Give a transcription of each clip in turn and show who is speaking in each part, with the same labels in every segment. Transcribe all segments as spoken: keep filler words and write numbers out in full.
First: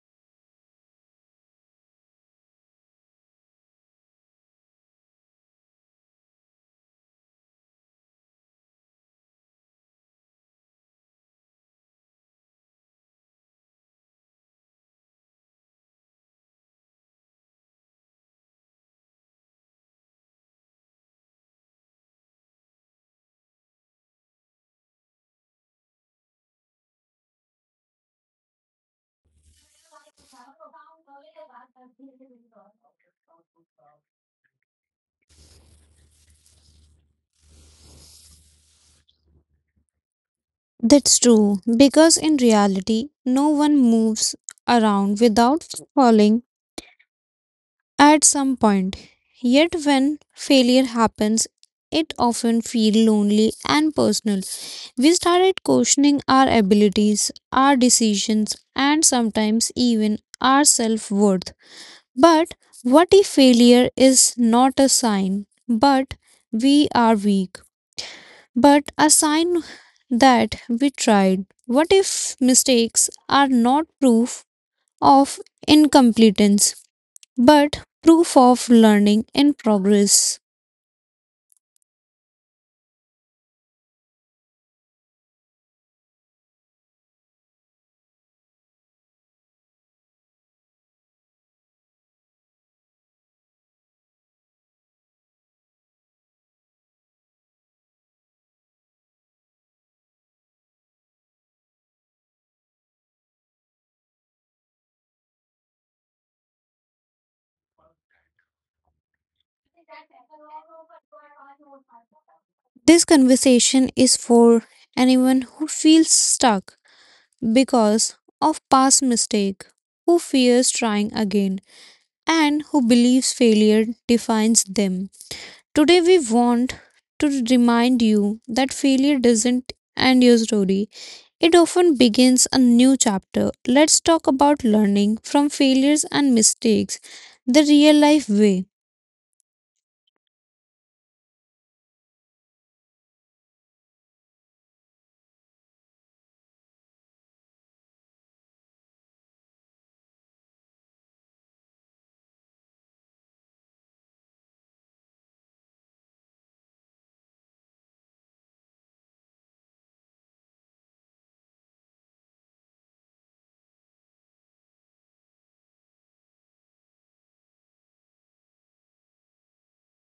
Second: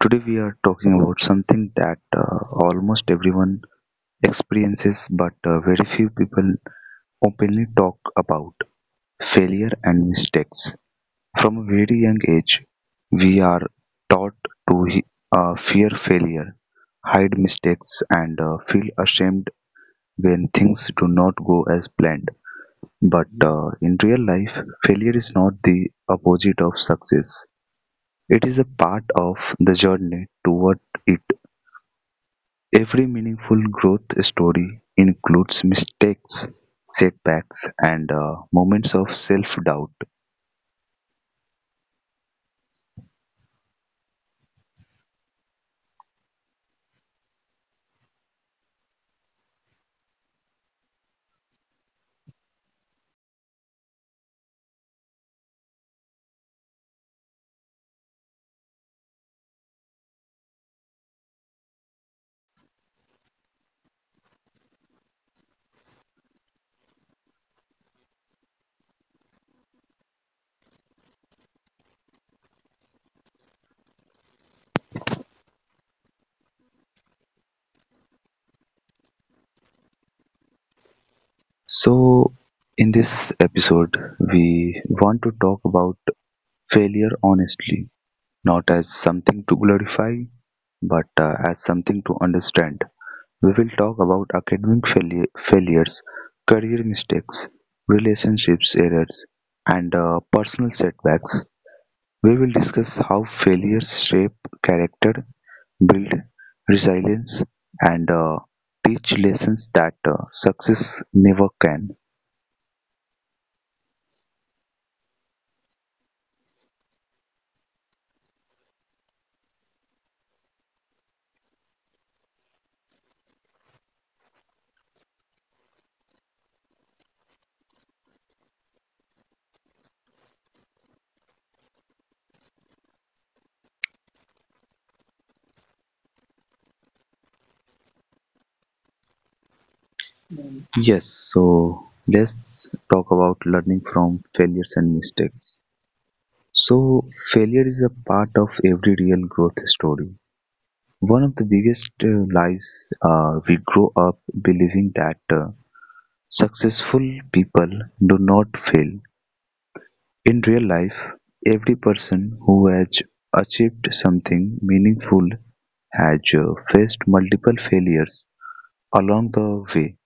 Speaker 1: Today we are talking about something that uh, almost everyone experiences but uh, very few people openly talk about failure and mistakes. From a very young age, we are taught to he- uh, fear failure, hide mistakes and uh, feel ashamed when things do not go as planned. But uh, in real life, failure is not the opposite of success. It is a part of the journey toward it. Every meaningful growth story includes mistakes, setbacks, and uh, moments of self doubt.
Speaker 2: That's true, because in reality, no one moves around without falling at some point. Yet, when failure happens, it often feels lonely and personal. We started questioning our abilities, our decisions, and sometimes even our self worth. But what if failure is not a sign, but we are weak? But a sign that we tried. What if mistakes are not proof of incompetence, but proof of learning and progress?
Speaker 1: So, in this episode, we want to talk about failure honestly, not as something to glorify, but uh, as something to understand. We will talk about academic failure, failures, career mistakes, relationships errors, and uh, personal setbacks. We will discuss how failures shape character, build resilience, and uh, teach lessons that uh, success never can.
Speaker 2: This conversation is for anyone who feels stuck because of past mistake, who fears trying again, and who believes failure defines them. Today we want to remind you that failure doesn't end your story. It often begins a new chapter. Let's talk about learning from failures and mistakes the real life way.
Speaker 1: Yes, so let's talk about learning from failures and mistakes. So, failure is a part of every real growth story. One of the biggest uh, lies uh, we grow up believing that uh, successful people do not fail. In real life, every person who has achieved something meaningful has uh, faced multiple failures along the way.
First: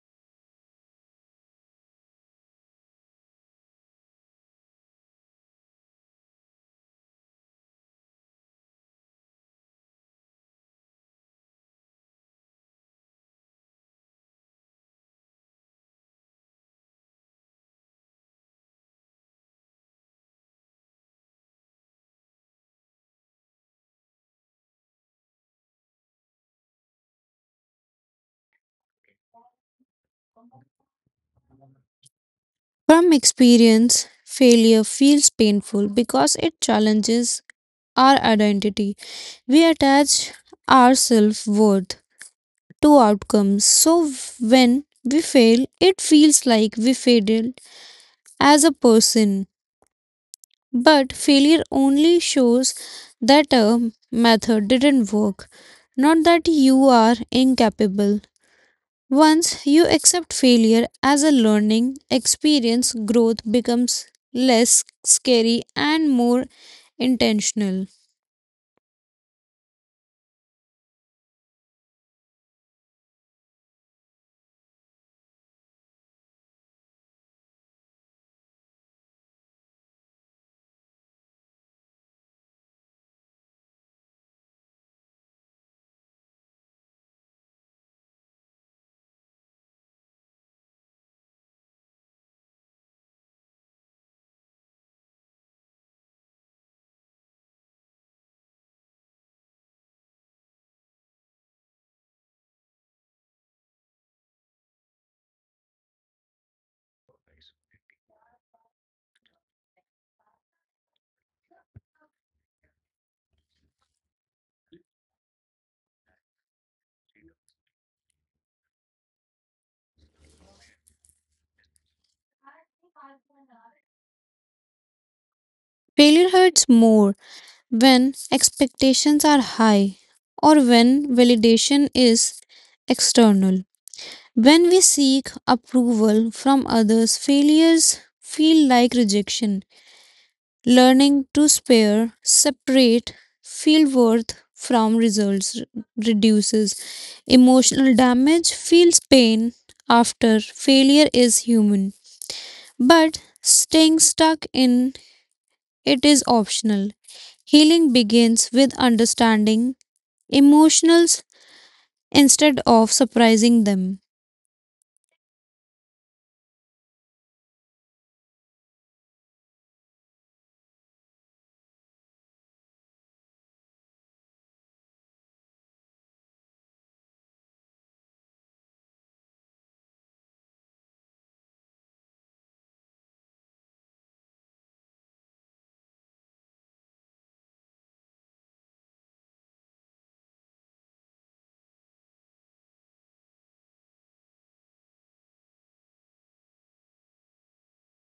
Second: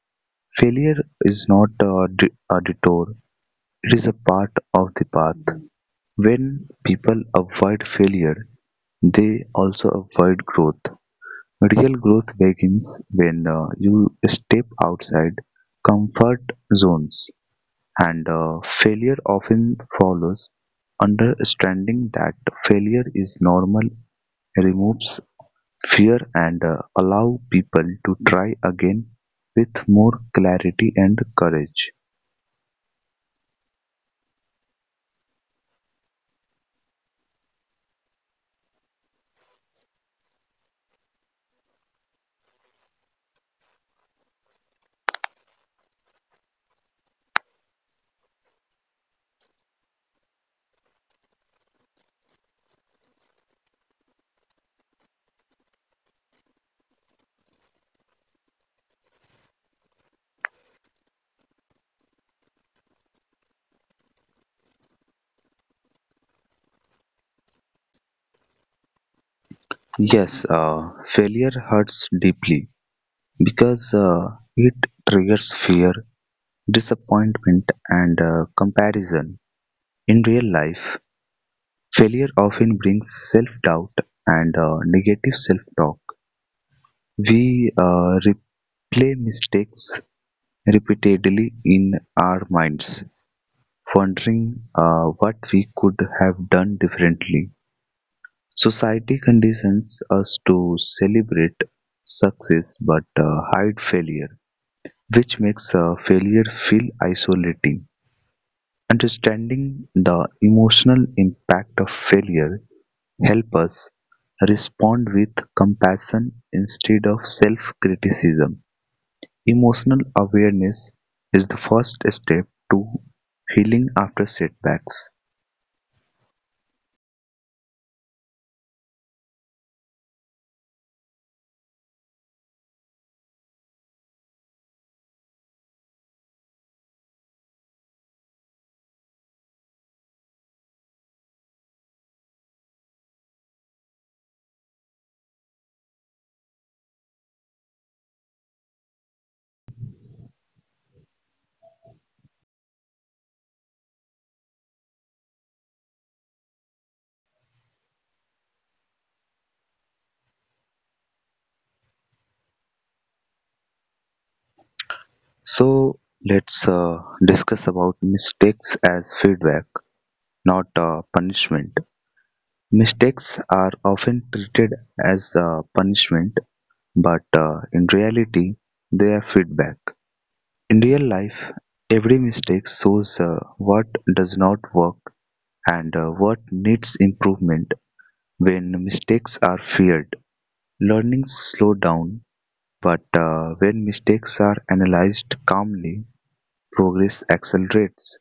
Speaker 1: Failure is not a, d- a detour, it is a part of the path. When people avoid failure, they also avoid growth. Real growth begins when uh, you step outside comfort zones and uh, failure often follows. Understanding that failure is normal removes fear and uh, allow people to try again with more clarity and courage.
Speaker 2: From experience, failure feels painful because it challenges our identity. We attach our self worth to outcomes. So when we fail, it feels like we failed as a person. But failure only shows that a method didn't work, not that you are incapable. Once you accept failure as a learning experience, growth becomes less scary and more intentional.
Speaker 1: Yes, uh, failure hurts deeply because uh, it triggers fear, disappointment, and uh, comparison. In real life, failure often brings self doubt and uh, negative self talk. We uh, replay mistakes repeatedly in our minds, wondering uh, what we could have done differently. Society conditions us to celebrate success but uh, hide failure, which makes uh, failure feel isolating. Understanding the emotional impact of failure help us respond with compassion instead of self-criticism. Emotional awareness is the first step to healing after setbacks.
Speaker 2: Failure hurts more when expectations are high or when validation is external. When we seek approval from others, failures feel like rejection. Learning to spare, separate field worth from results reduces emotional damage, feels pain after failure is human. But staying stuck in it is optional. Healing begins with understanding emotions instead of surprising them.
Speaker 1: So let's uh, discuss about mistakes as feedback, not uh, punishment. Mistakes are often treated as uh, punishment, but uh, in reality, they are feedback. In real life, every mistake shows uh, what does not work and uh, what needs improvement when mistakes are feared. Learning slows down, but uh, when mistakes are analyzed calmly, progress accelerates.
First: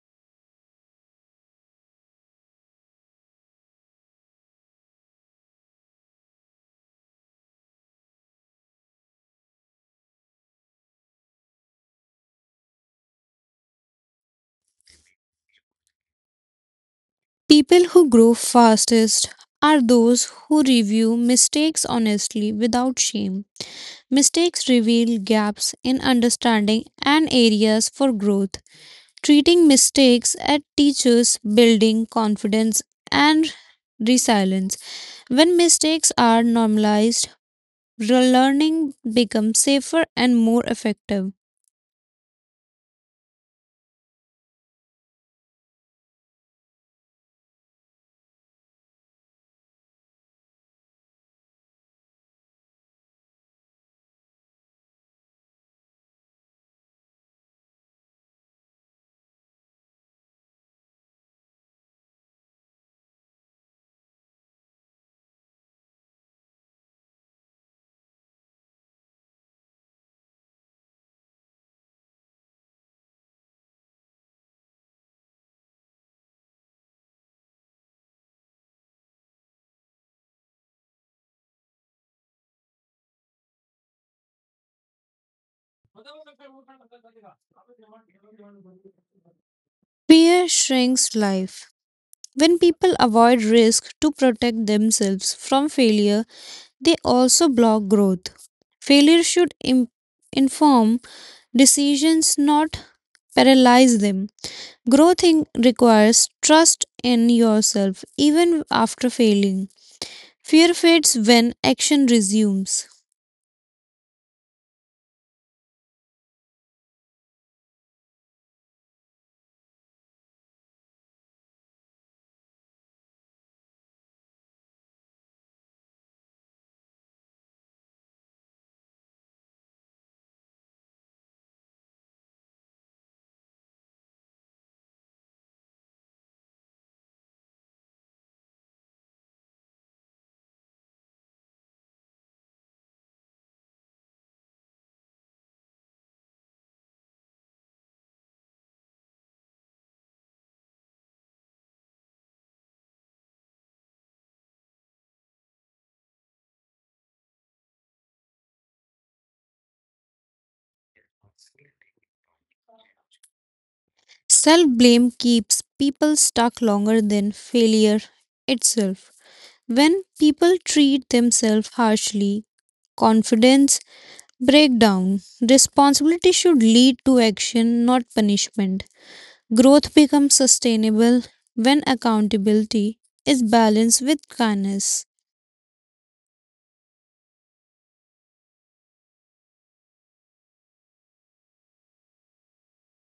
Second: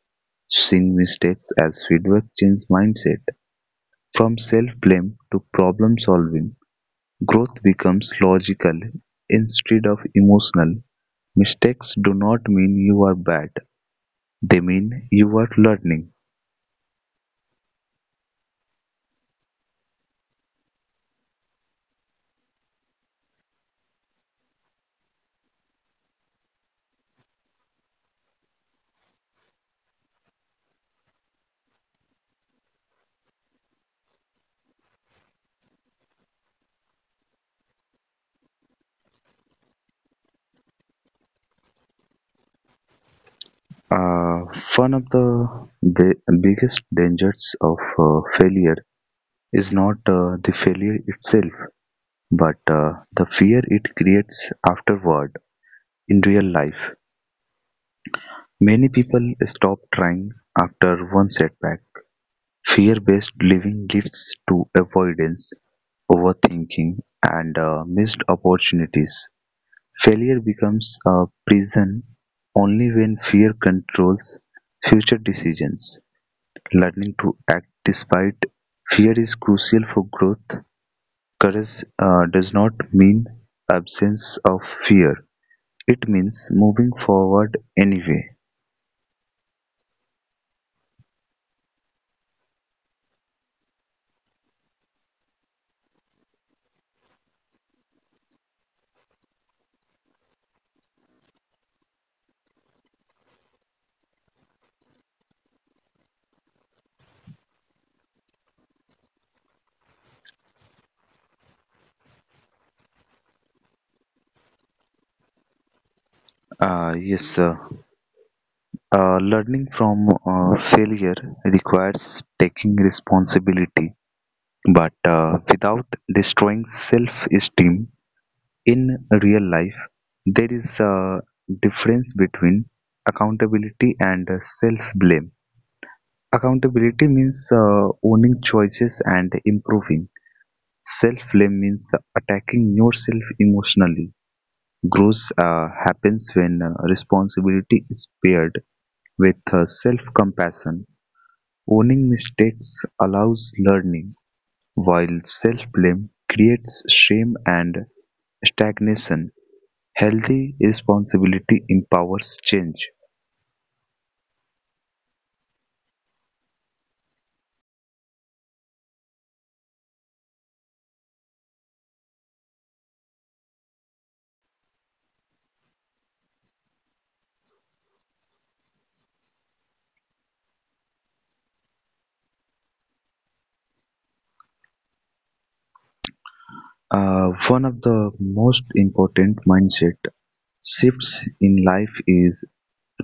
Speaker 1: Seeing mistakes as feedback changes mindset. From self blame to problem solving, growth becomes logical instead of emotional. Mistakes do not mean you are bad, they mean you are learning.
Speaker 2: People who grow fastest are those who review mistakes honestly without shame. Mistakes reveal gaps in understanding and areas for growth. Treating mistakes as teachers building confidence and resilience. When mistakes are normalized, learning becomes safer and more effective.
Speaker 1: Uh, one of the bi- biggest dangers of uh, failure is not uh, the failure itself, but uh, the fear it creates afterward in real life. Many people stop trying after one setback. Fear based living leads to avoidance, overthinking, and uh, missed opportunities. Failure becomes a prison only when fear controls future decisions. Learning to act despite fear is crucial for growth. Courage uh, does not mean absence of fear, it means moving forward anyway.
Speaker 2: Fear shrinks life. When people avoid risk to protect themselves from failure, they also block growth. Failure should im- inform decisions, not paralyze them. Growth in- requires trust in yourself even after failing. Fear fades when action resumes.
Speaker 1: Uh, yes, sir. Uh, learning from uh, failure requires taking responsibility, but uh, without destroying self esteem in real life, there is a difference between accountability and self blame. Accountability means uh, owning choices and improving, self blame means attacking yourself emotionally. Growth uh, happens when uh, responsibility is paired with uh, self-compassion. Owning mistakes allows learning, while self-blame creates shame and stagnation. Healthy responsibility empowers change.
Speaker 2: Self blame keeps people stuck longer than failure itself. When people treat themselves harshly, confidence breaks down. Responsibility should lead to action, not punishment. Growth becomes sustainable when accountability is balanced with kindness.
Speaker 1: Uh, one of the most important mindset shifts in life is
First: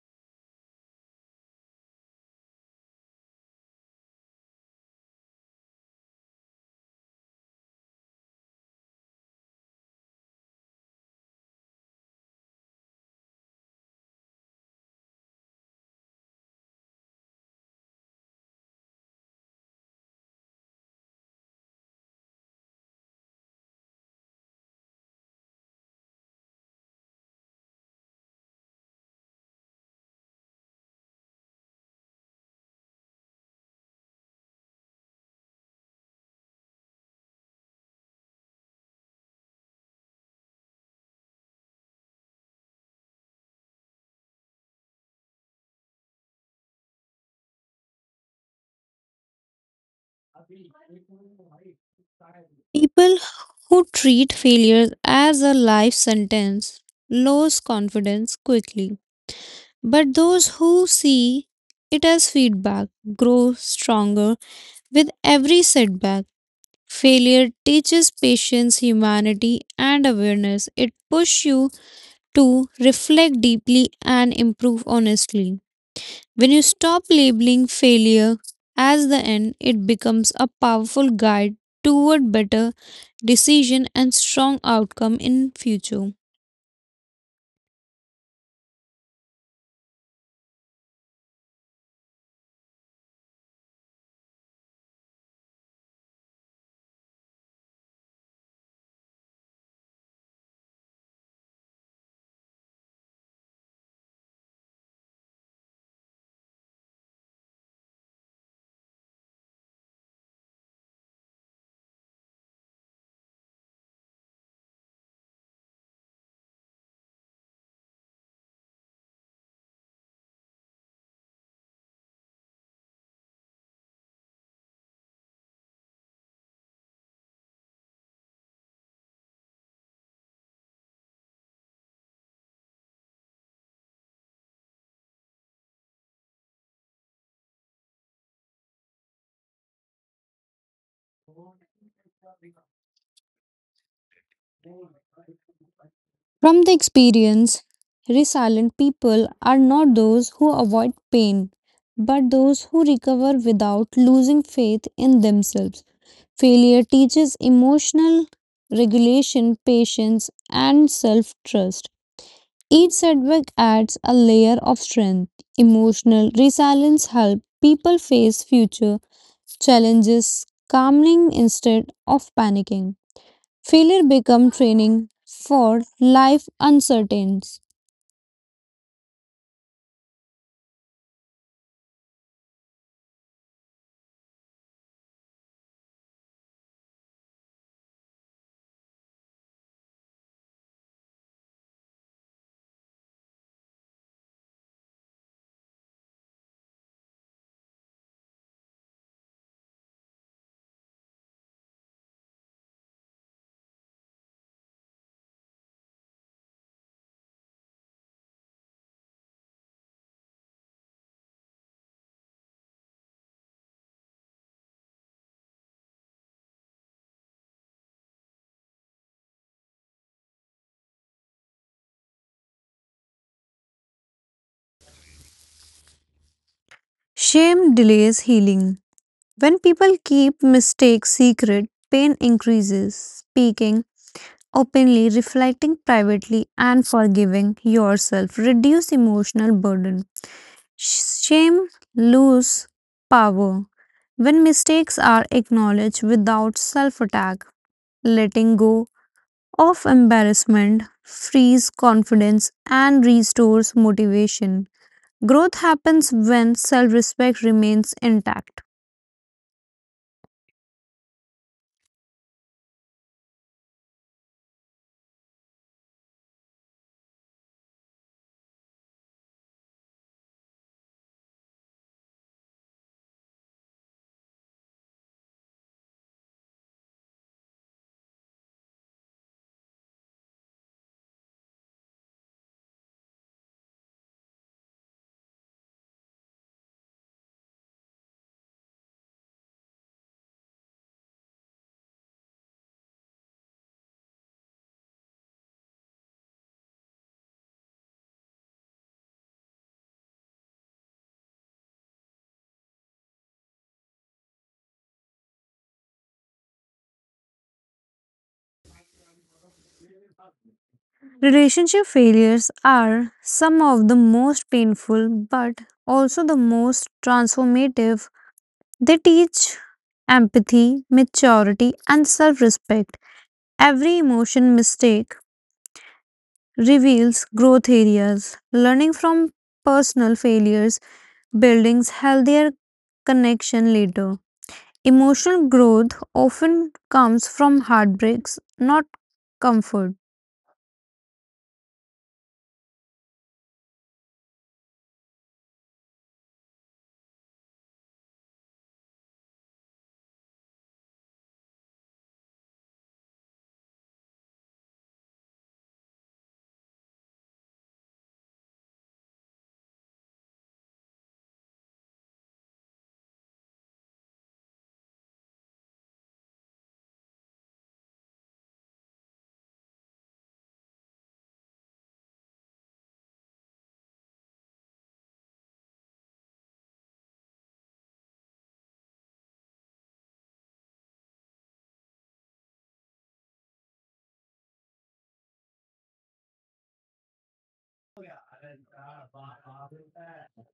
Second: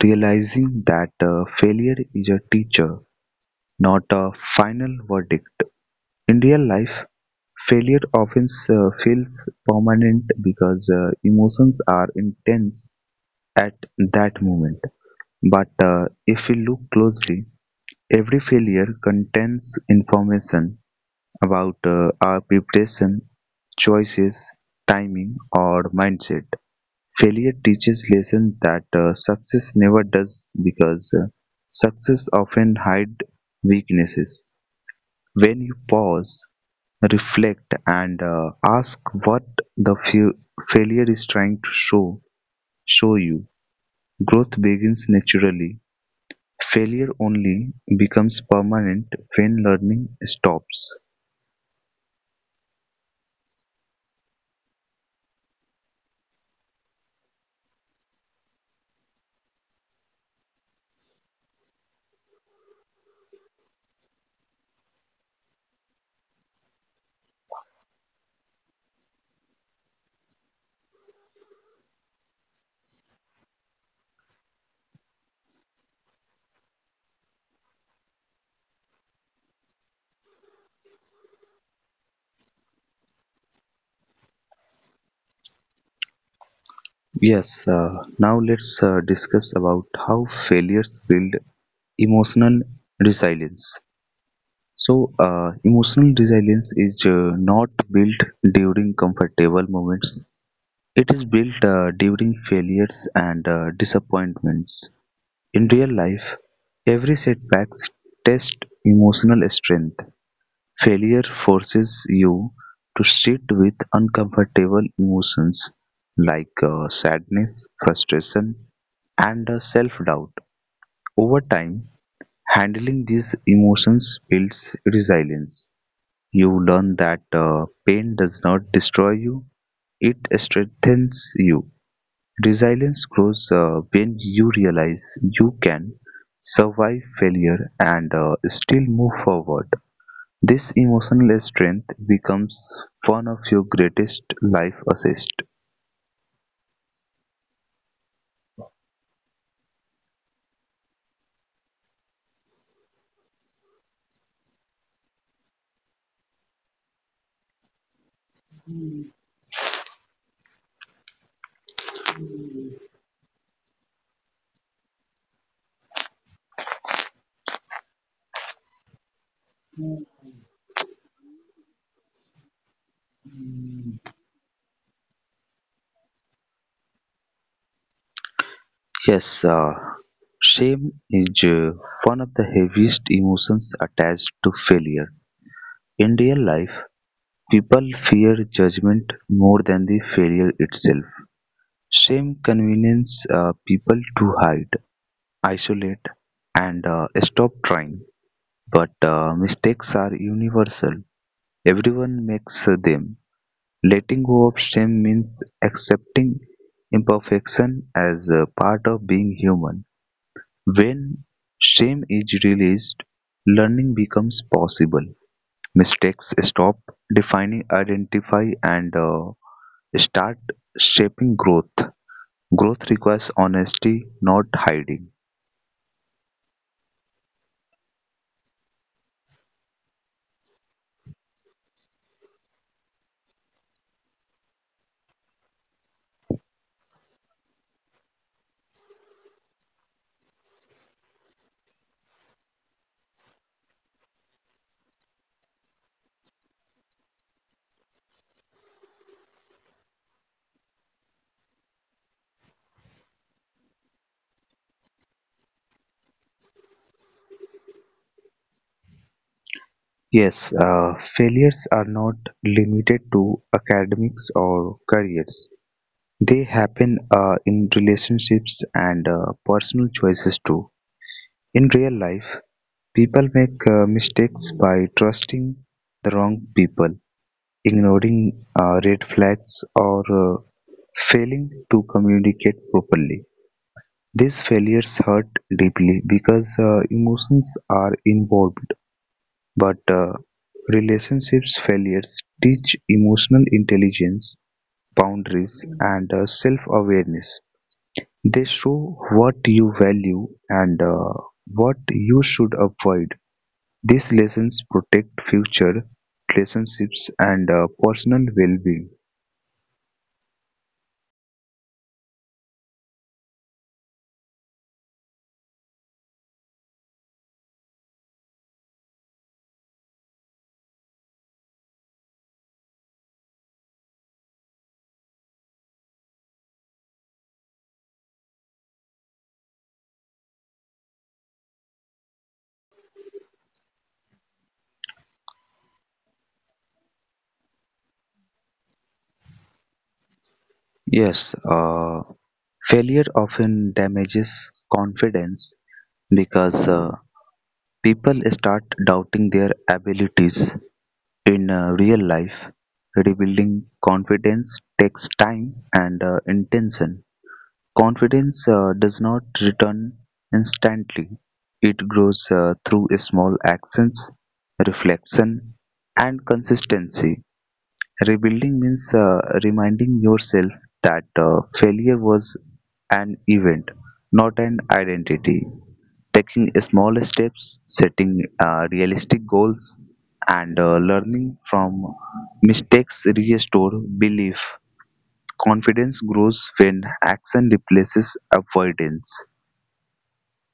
Speaker 1: realizing that uh, failure is a teacher, not a final verdict. In real life, failure often uh, feels permanent because uh, emotions are intense at that moment. But uh, if we look closely, every failure contains information about uh, our preparation, choices, timing, or mindset. Failure teaches lessons that uh, success never does because uh, success often hides weaknesses. When you pause, reflect, and uh, ask what the fa- failure is trying to show, show you, growth begins naturally. Failure only becomes permanent when learning stops.
Speaker 2: People who treat failure as a life sentence lose confidence quickly. But those who see it as feedback grow stronger with every setback. Failure teaches patience, humanity, and awareness. It pushes you to reflect deeply and improve honestly. When you stop labeling failure as the end, it becomes a powerful guide toward better decision and strong outcome in future.
Speaker 1: Yes, uh, now let's uh, discuss about how failures build emotional resilience. So, uh, emotional resilience is uh, not built during comfortable moments. It is built uh, during failures and uh, disappointments. In real life, every setback tests emotional strength. Failure forces you to sit with uncomfortable emotions like uh, sadness, frustration, and self doubt. Over time, handling these emotions builds resilience. You learn that uh, pain does not destroy you, it strengthens you. Resilience grows uh, when you realize you can survive failure and uh, still move forward. This emotional strength becomes one of your greatest life assets.
Speaker 2: From the experience, resilient people are not those who avoid pain, but those who recover without losing faith in themselves. Failure teaches emotional regulation, patience, and self trust. Each setback adds a layer of strength. Emotional resilience helps people face future challenges calmly instead of panicking. Failure becomes training for life uncertainties.
Speaker 1: Yes, uh, shame is uh, one of the heaviest emotions attached to failure. In real life, people fear judgment more than the failure itself. Shame convinces uh, people to hide, isolate, and uh, stop trying. But uh, mistakes are universal, everyone makes them. Letting go of shame means accepting imperfection as a part of being human. When shame is released, learning becomes possible. Mistakes stop defining identify and uh, start shaping growth. Growth requires honesty, not hiding.
Speaker 2: Shame delays healing. When people keep mistakes secret, pain increases. Speaking openly, reflecting privately, and forgiving yourself reduce emotional burden. Shame lose power when mistakes are acknowledged without self attack. Letting go of embarrassment frees confidence and restores motivation. Growth happens when self respect remains intact.
Speaker 1: Yes, uh, failures are not limited to academics or careers. They happen uh, in relationships and uh, personal choices too. In real life, people make uh, mistakes by trusting the wrong people, ignoring uh, red flags, or uh, failing to communicate properly. These failures hurt deeply because uh, emotions are involved. But uh, relationships failures teach emotional intelligence, boundaries, and uh, self-awareness. They show what you value and uh, what you should avoid. These lessons protect future relationships and uh, personal well-being.
Speaker 2: Relationship failures are some of the most painful but also the most transformative. They teach empathy, maturity, and self respect. Every emotion mistake reveals growth areas. Learning from personal failures buildings healthier connection later. Emotional growth often comes from heartbreaks, not comfort.
Speaker 1: Yes, uh, failure often damages confidence because uh, people start doubting their abilities. In uh, real life, rebuilding confidence takes time and uh, intention. Confidence uh, does not return instantly, it grows uh, through small actions, reflection, and consistency. Rebuilding means uh, reminding yourself that uh, failure was an event, not an identity. Taking small steps, setting uh, realistic goals, and uh, learning from mistakes restore belief. Confidence grows when action replaces avoidance.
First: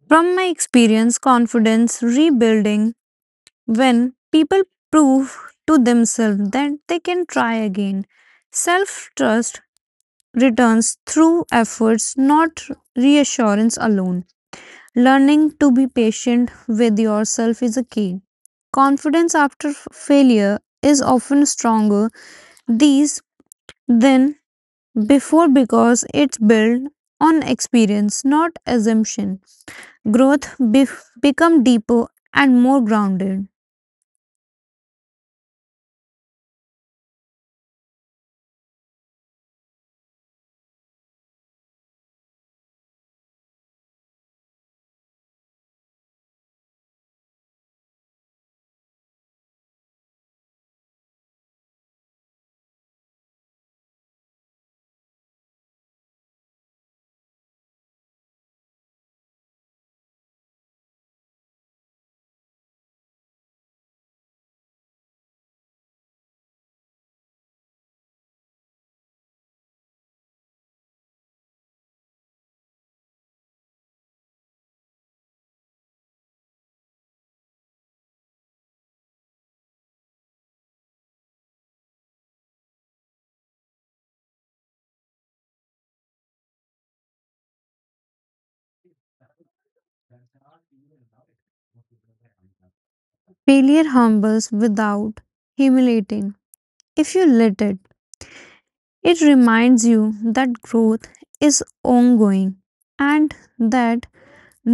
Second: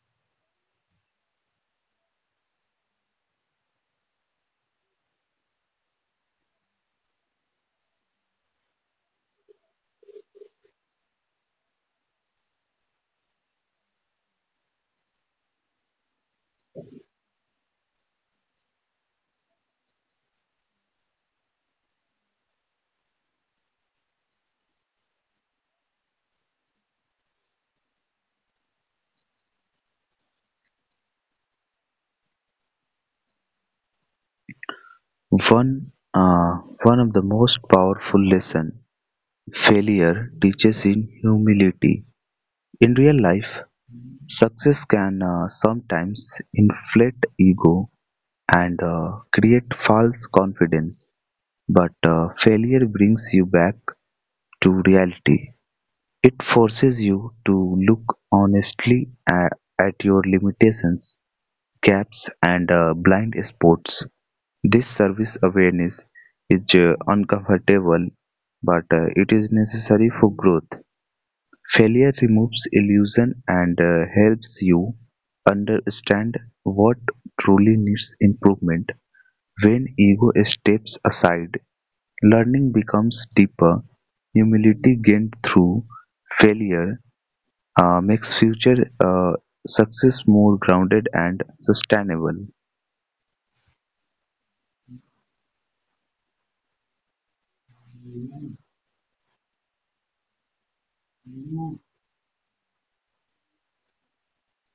Speaker 2: From my experience, confidence rebuilding when people prove to themselves that they can try again. Self trust returns through efforts, not reassurance alone. Learning to be patient with yourself is a key. Confidence after f- failure is often stronger these than before because it's built on experience, not assumption. Growth bef become deeper and more grounded.
Speaker 1: One, uh, one of the most powerful lesson failure teaches in humility. In real life, success can uh, sometimes inflate ego and uh, create false confidence, but uh, failure brings you back to reality. It forces you to look honestly a- at your limitations, gaps, and uh, blind spots. This service awareness is uh, uncomfortable, but uh, it is necessary for growth. Failure removes illusion and uh, helps you understand what truly needs improvement. When ego steps aside, learning becomes deeper. Humility gained through failure uh, makes future uh, success more grounded and sustainable.
Speaker 2: Failure humbles without humiliating. If you let it, it reminds you that growth is ongoing and that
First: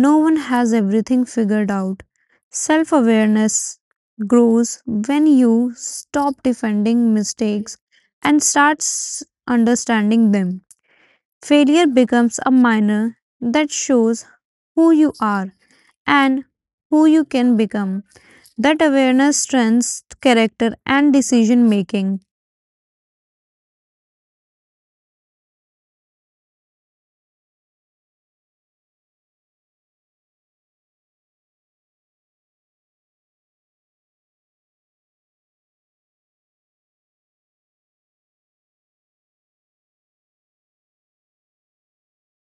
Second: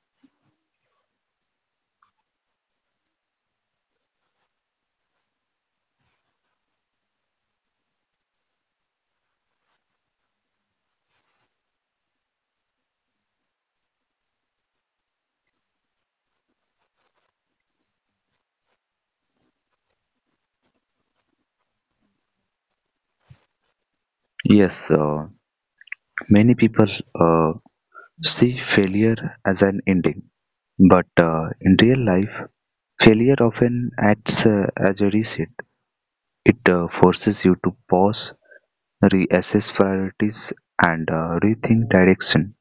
Speaker 2: no one has everything figured out. Self awareness grows when you stop defending mistakes and starts understanding them. Failure becomes a minor that shows who you are and who you can become. That awareness strengthens character and decision making.
Speaker 1: Yes, uh, many people uh, see failure as an ending, but uh, in real life, failure often acts uh, as a reset. It uh, forces you to pause, reassess priorities, and uh, rethink direction.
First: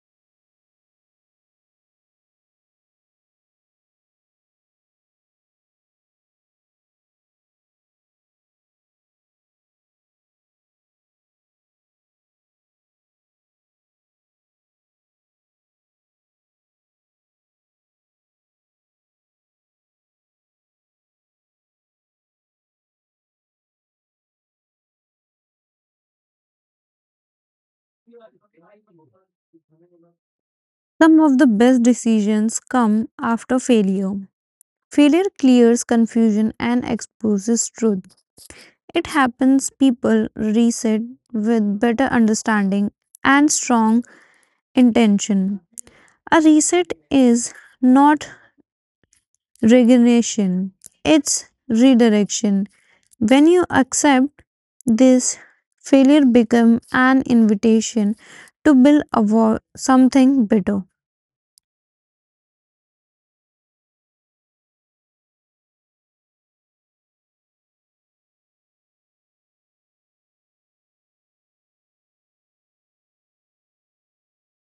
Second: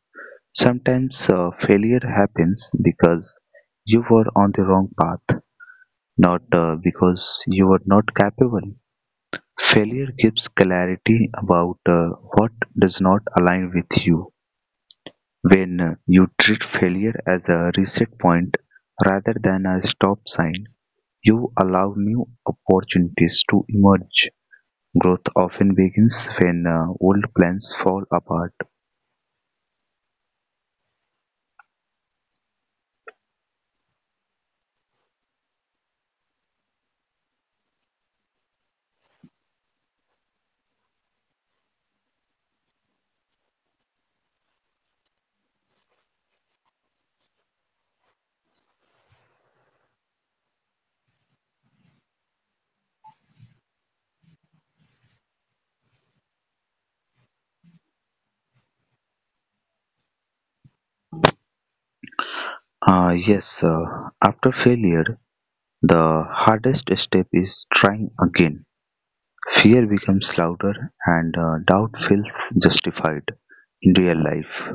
Speaker 1: Sometimes uh, failure happens because you were on the wrong path, not uh, because you were not capable. Failure gives clarity about uh, what does not align with you. When uh, you treat failure as a reset point rather than a stop sign, you allow new opportunities to emerge. Growth often begins when uh, old plans fall apart.
Speaker 2: Some of the best decisions come after failure. Failure clears confusion and exposes truth. It happens people reset with better understanding and strong intention. A reset is not resignation, it's redirection. When you accept this failure become an invitation to build a wo- something better.
Speaker 1: Uh, yes, uh, after failure, the hardest step is trying again. Fear becomes louder and uh, doubt feels justified in real life.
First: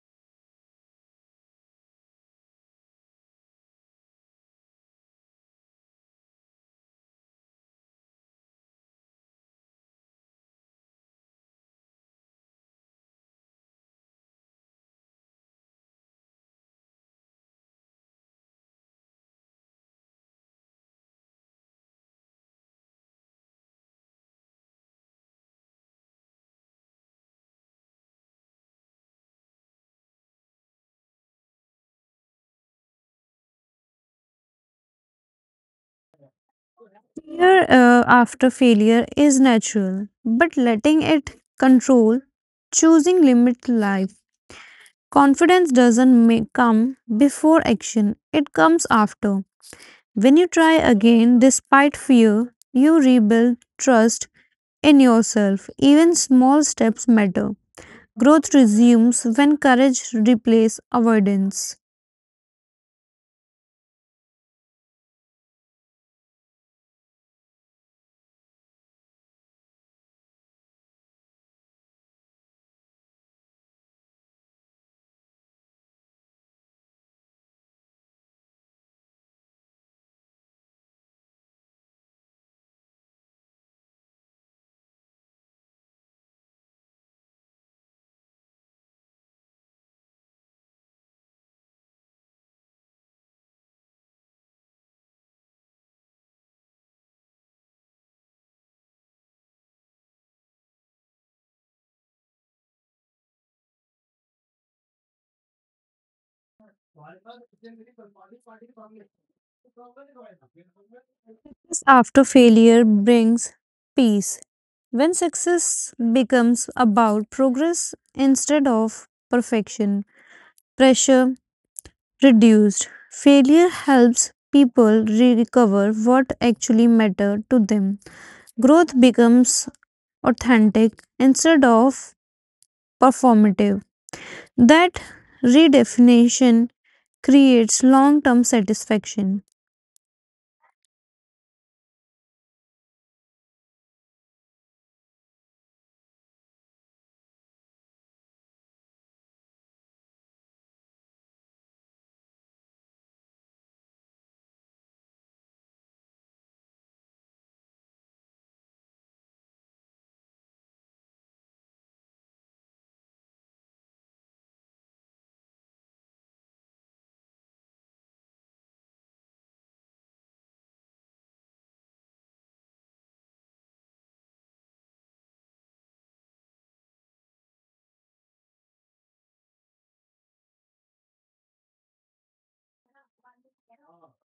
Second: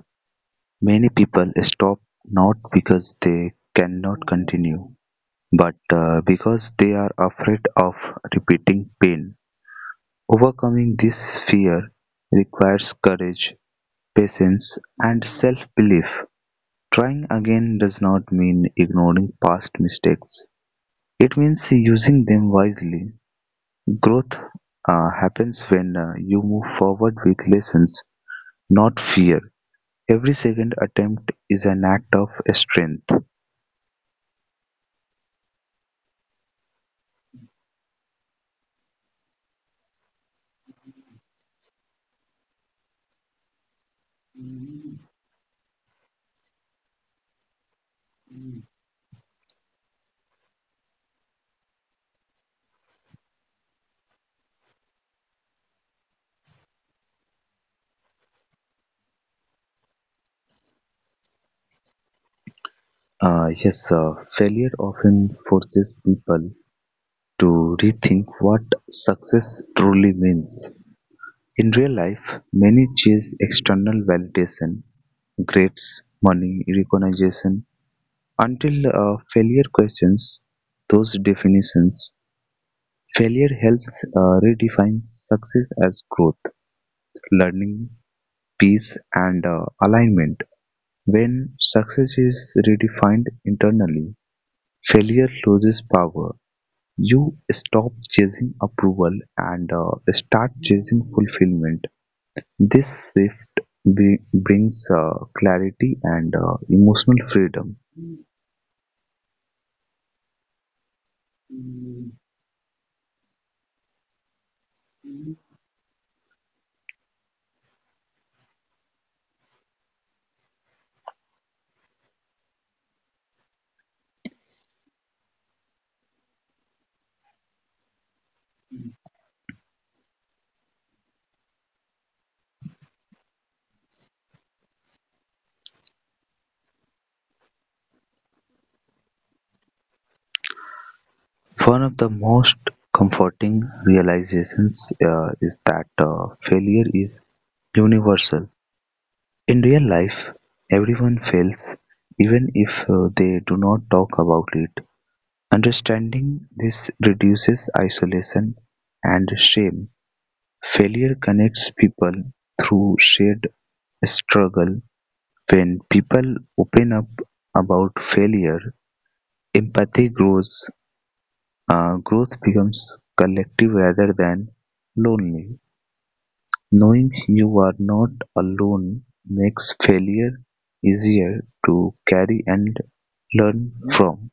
Speaker 1: Many people stop not because they cannot continue, but uh, because they are afraid of repeating pain. Overcoming this fear requires courage, patience, and self belief. Trying again does not mean ignoring past mistakes. It means using them wisely. Growth uh, happens when uh, you move forward with lessons, not fear. Every second attempt is an act of strength.
Speaker 2: Fear uh, after failure is natural, but letting it control choosing limit life. Confidence doesn't ma- come before action, it comes after. When you try again despite fear, you rebuild trust in yourself. Even small steps matter. Growth resumes when courage replaces avoidance.
Speaker 1: Uh, yes, uh, failure often forces people to rethink what success truly means. In real life, many chase external validation, grades, money, recognition, until a failure questions those definitions. Failure helps uh, redefine success as growth, learning, peace, and uh, alignment. When success is redefined internally, failure loses power. You stop chasing approval and uh, start chasing fulfillment. This shift bri- brings uh, clarity and uh, emotional freedom.
Speaker 2: Success after failure brings peace. When success becomes about progress instead of perfection, pressure reduced. Failure helps people recover what actually mattered to them. Growth becomes authentic instead of performative. That redefinition creates long term satisfaction.
Speaker 1: One of the most comforting realizations uh, is that uh, failure is universal. In real life, everyone fails, even if uh, they do not talk about it. Understanding this reduces isolation and shame. Failure connects people through shared struggle. When people open up about failure, empathy grows. Uh, growth becomes collective rather than lonely. Knowing you are not alone makes failure easier to carry and learn from.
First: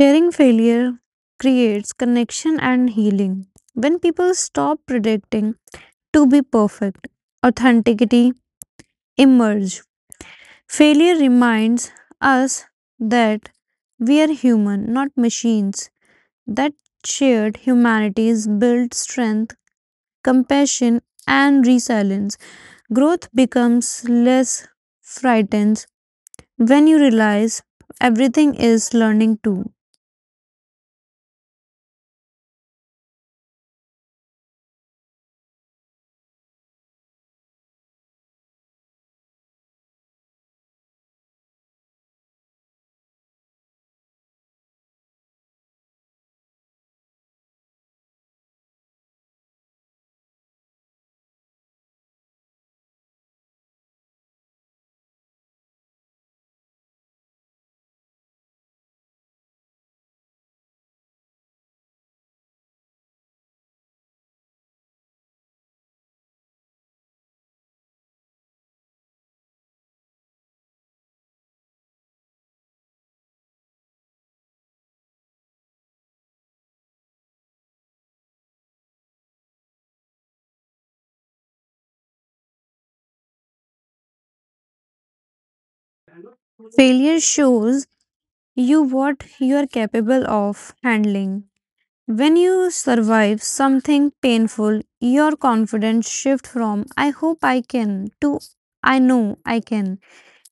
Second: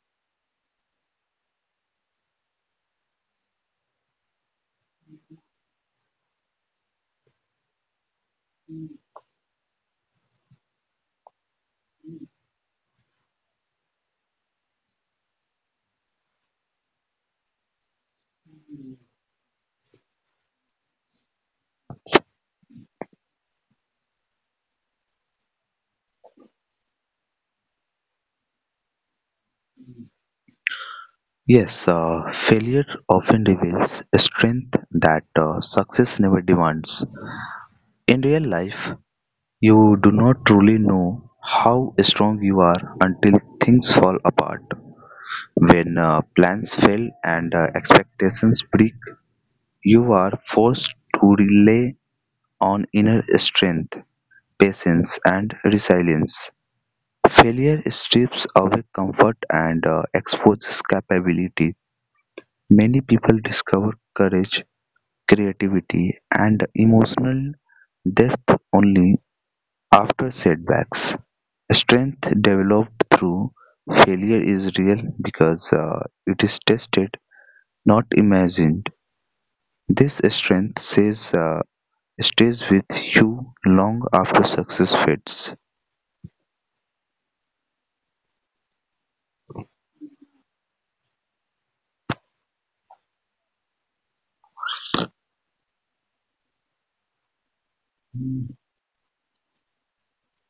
Speaker 2: Sharing failure creates connection and healing. When people stop predicting to be perfect, authenticity emerges. Failure reminds us that we are human, not machines. That shared humanity builds strength, compassion, and resilience. Growth becomes less frightened when you realize everything is learning too.
Speaker 1: Yes, uh, failure often reveals a strength that uh, success never demands. In real life, you do not truly know how strong you are until things fall apart. When uh, plans fail and uh, expectations break, you are forced to rely on inner strength, patience, and resilience. Failure strips away comfort and uh, exposes capability. Many people discover courage, creativity, and emotional depth only after setbacks. Strength developed through failure is real because uh, it is tested, not imagined. This strength says uh, stays with you long after success fades.
Speaker 2: Failure shows you what you are capable of handling. When you survive something painful, your confidence shifts from I hope I can to I know I can.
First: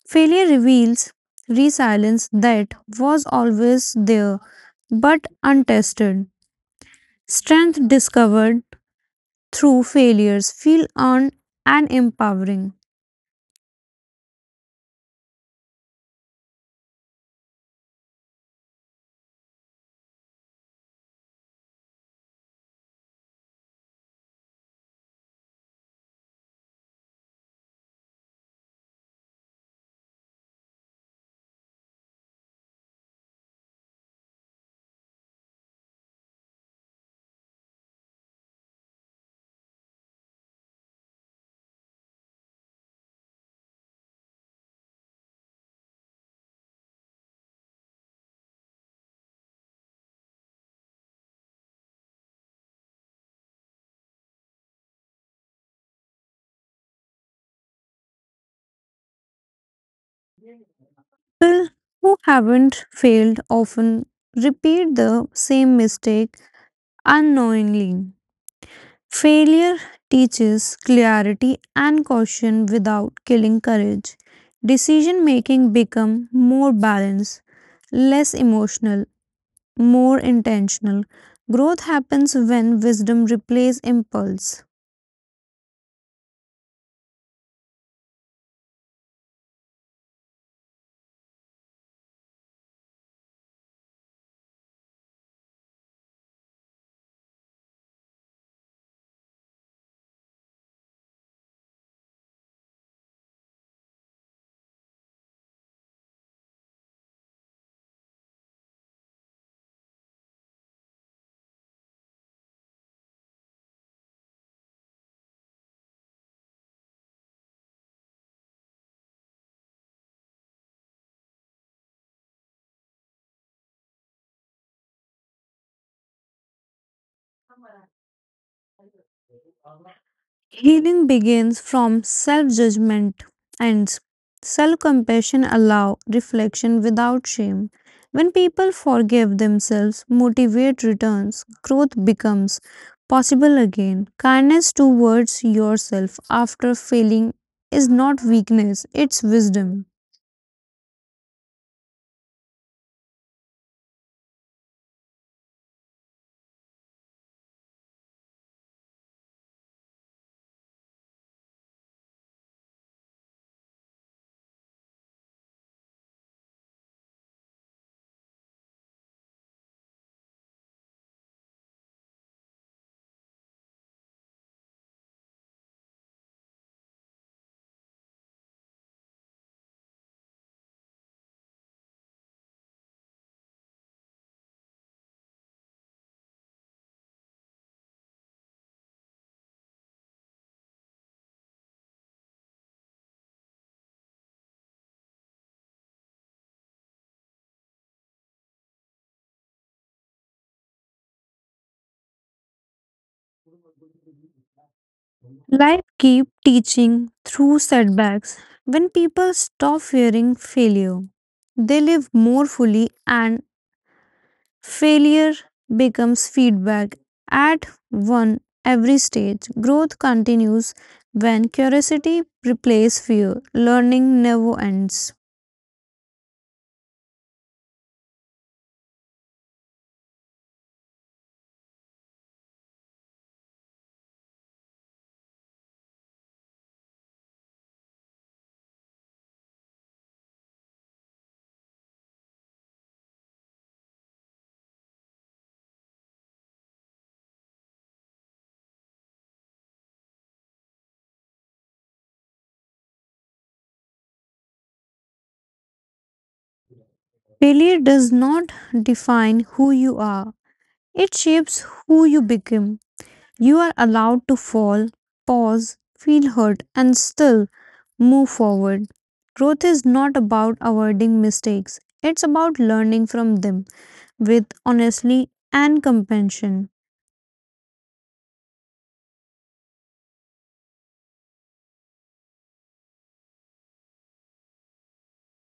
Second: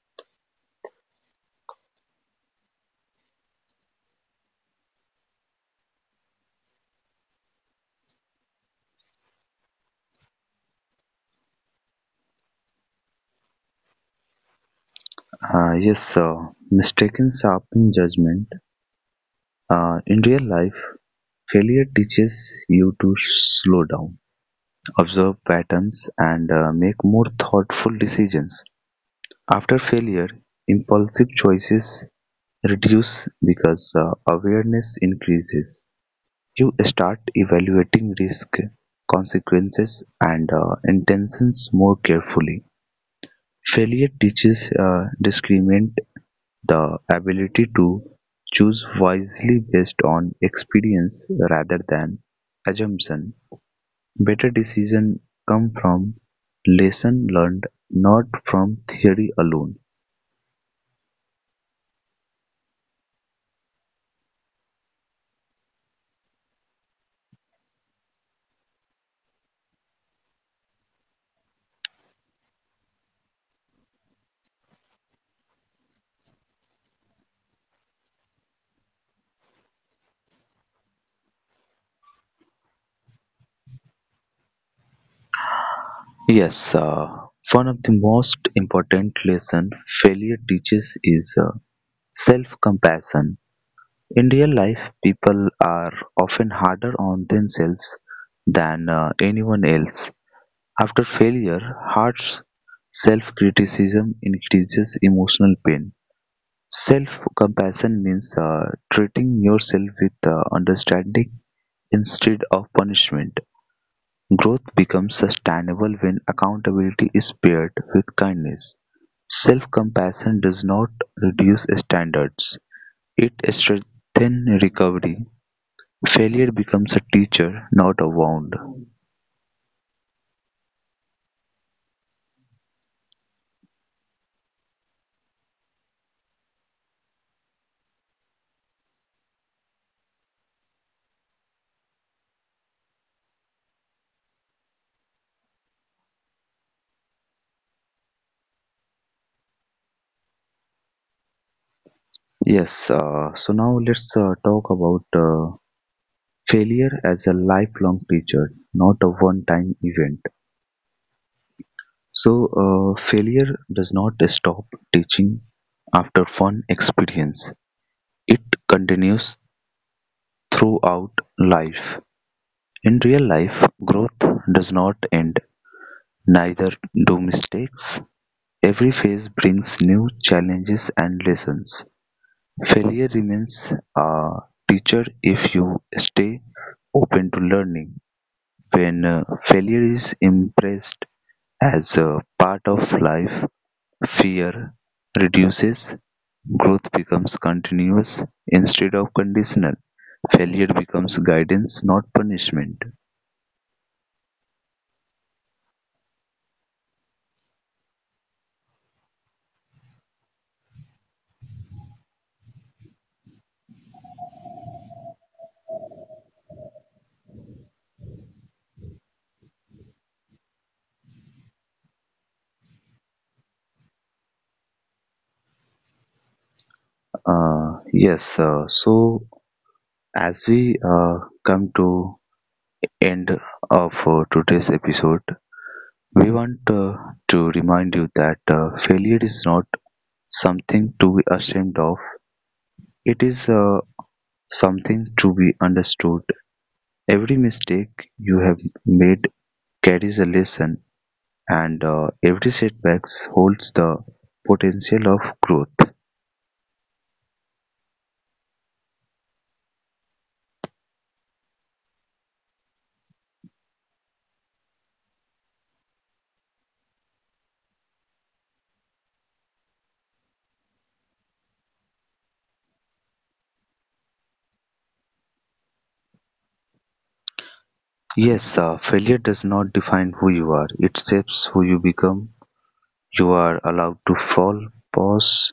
Speaker 2: Failure reveals resilience that was always there but untested. Strength discovered through failures feel earned and empowering.
Speaker 1: Uh, yes, uh, mistaken sharpen judgment. Uh, in real life, failure teaches you to slow down, observe patterns, and uh, make more thoughtful decisions. After failure, impulsive choices reduce because uh, awareness increases. You start evaluating risk, consequences, and uh, intentions more carefully. Failure teaches a discriminant the ability to choose wisely based on experience rather than assumption. Better decisions come from lesson learned, not from theory alone.
Speaker 2: People who haven't failed often repeat the same mistake unknowingly. Failure teaches clarity and caution without killing courage. Decision making become more balanced, less emotional, more intentional. Growth happens when wisdom replaces impulse.
Speaker 1: Yes, uh, one of the most important lesson failure teaches is uh, self-compassion. In real life, people are often harder on themselves than uh, anyone else. After failure, Hart's self-criticism increases emotional pain; self-compassion means uh, treating yourself with uh, understanding instead of punishment. Growth becomes sustainable when accountability is paired with kindness. Self-compassion does not reduce standards; it strengthens recovery. Failure becomes a teacher, not a wound.
Speaker 2: Healing begins from self judgment and self compassion allow reflection without shame. When people forgive themselves, motivate returns, growth becomes possible again. Kindness towards yourself after failing is not weakness, it's wisdom.
Speaker 1: Yes, uh, so now let's uh, talk about uh, failure as a lifelong teacher, not a one time event. So, uh, failure does not stop teaching after one experience, it continues throughout life. In real life, growth does not end, neither do mistakes. Every phase brings new challenges and lessons. Failure remains a teacher if you stay open to learning. When uh, failure is embraced, as a part of life, fear reduces, growth becomes continuous instead of conditional, failure becomes guidance, not punishment.
Speaker 2: Life keeps teaching through setbacks. When people stop fearing failure, they live more fully and failure becomes feedback at one every stage. Growth continues when curiosity replaces fear. Learning never ends.
Speaker 1: Uh, yes, uh, so as we uh, come to end of uh, today's episode, we want uh, to remind you that uh, failure is not something to be ashamed of. It is uh, something to be understood. Every mistake you have made carries a lesson, and uh, every setback holds the potential of growth.
Speaker 2: Failure does not define who you are, it shapes who you become. You are allowed to fall, pause, feel hurt, and still move forward. Growth is not about avoiding mistakes, it's about learning from them with honesty and compassion.
Speaker 1: Yes, uh, failure does not define who you are, it shapes who you become. You are allowed to fall, pause,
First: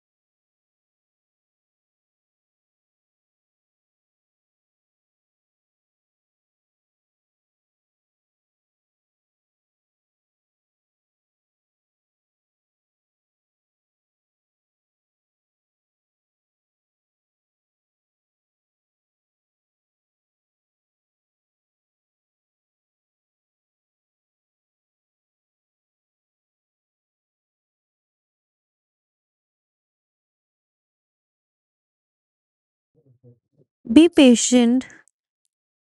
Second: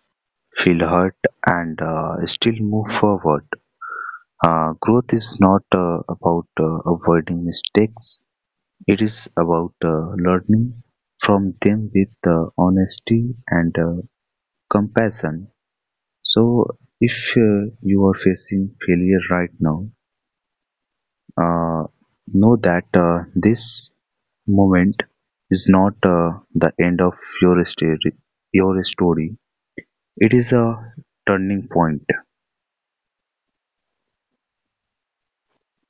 Speaker 1: feel hurt, and uh, still move forward. Uh, growth is not uh, about uh, avoiding mistakes, it is about uh, learning from them with uh, honesty and uh, compassion. So if uh, you are facing failure right now, uh, know that uh, this moment is not uh, the end of your story. Your story. It is a turning point.
Speaker 2: Be patient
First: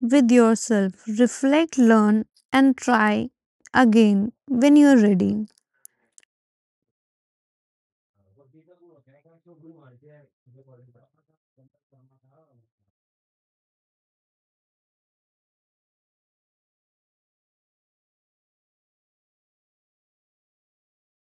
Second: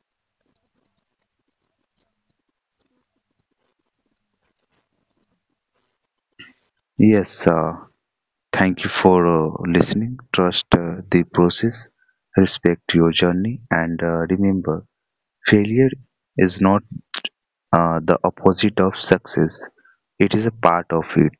Speaker 2: with yourself, reflect, learn, and try again when you're ready.
Speaker 1: Yes. Uh, thank you for uh, listening. Trust uh, the process. Respect your journey, and uh, remember, failure is not uh, the opposite of success. It is a part of it.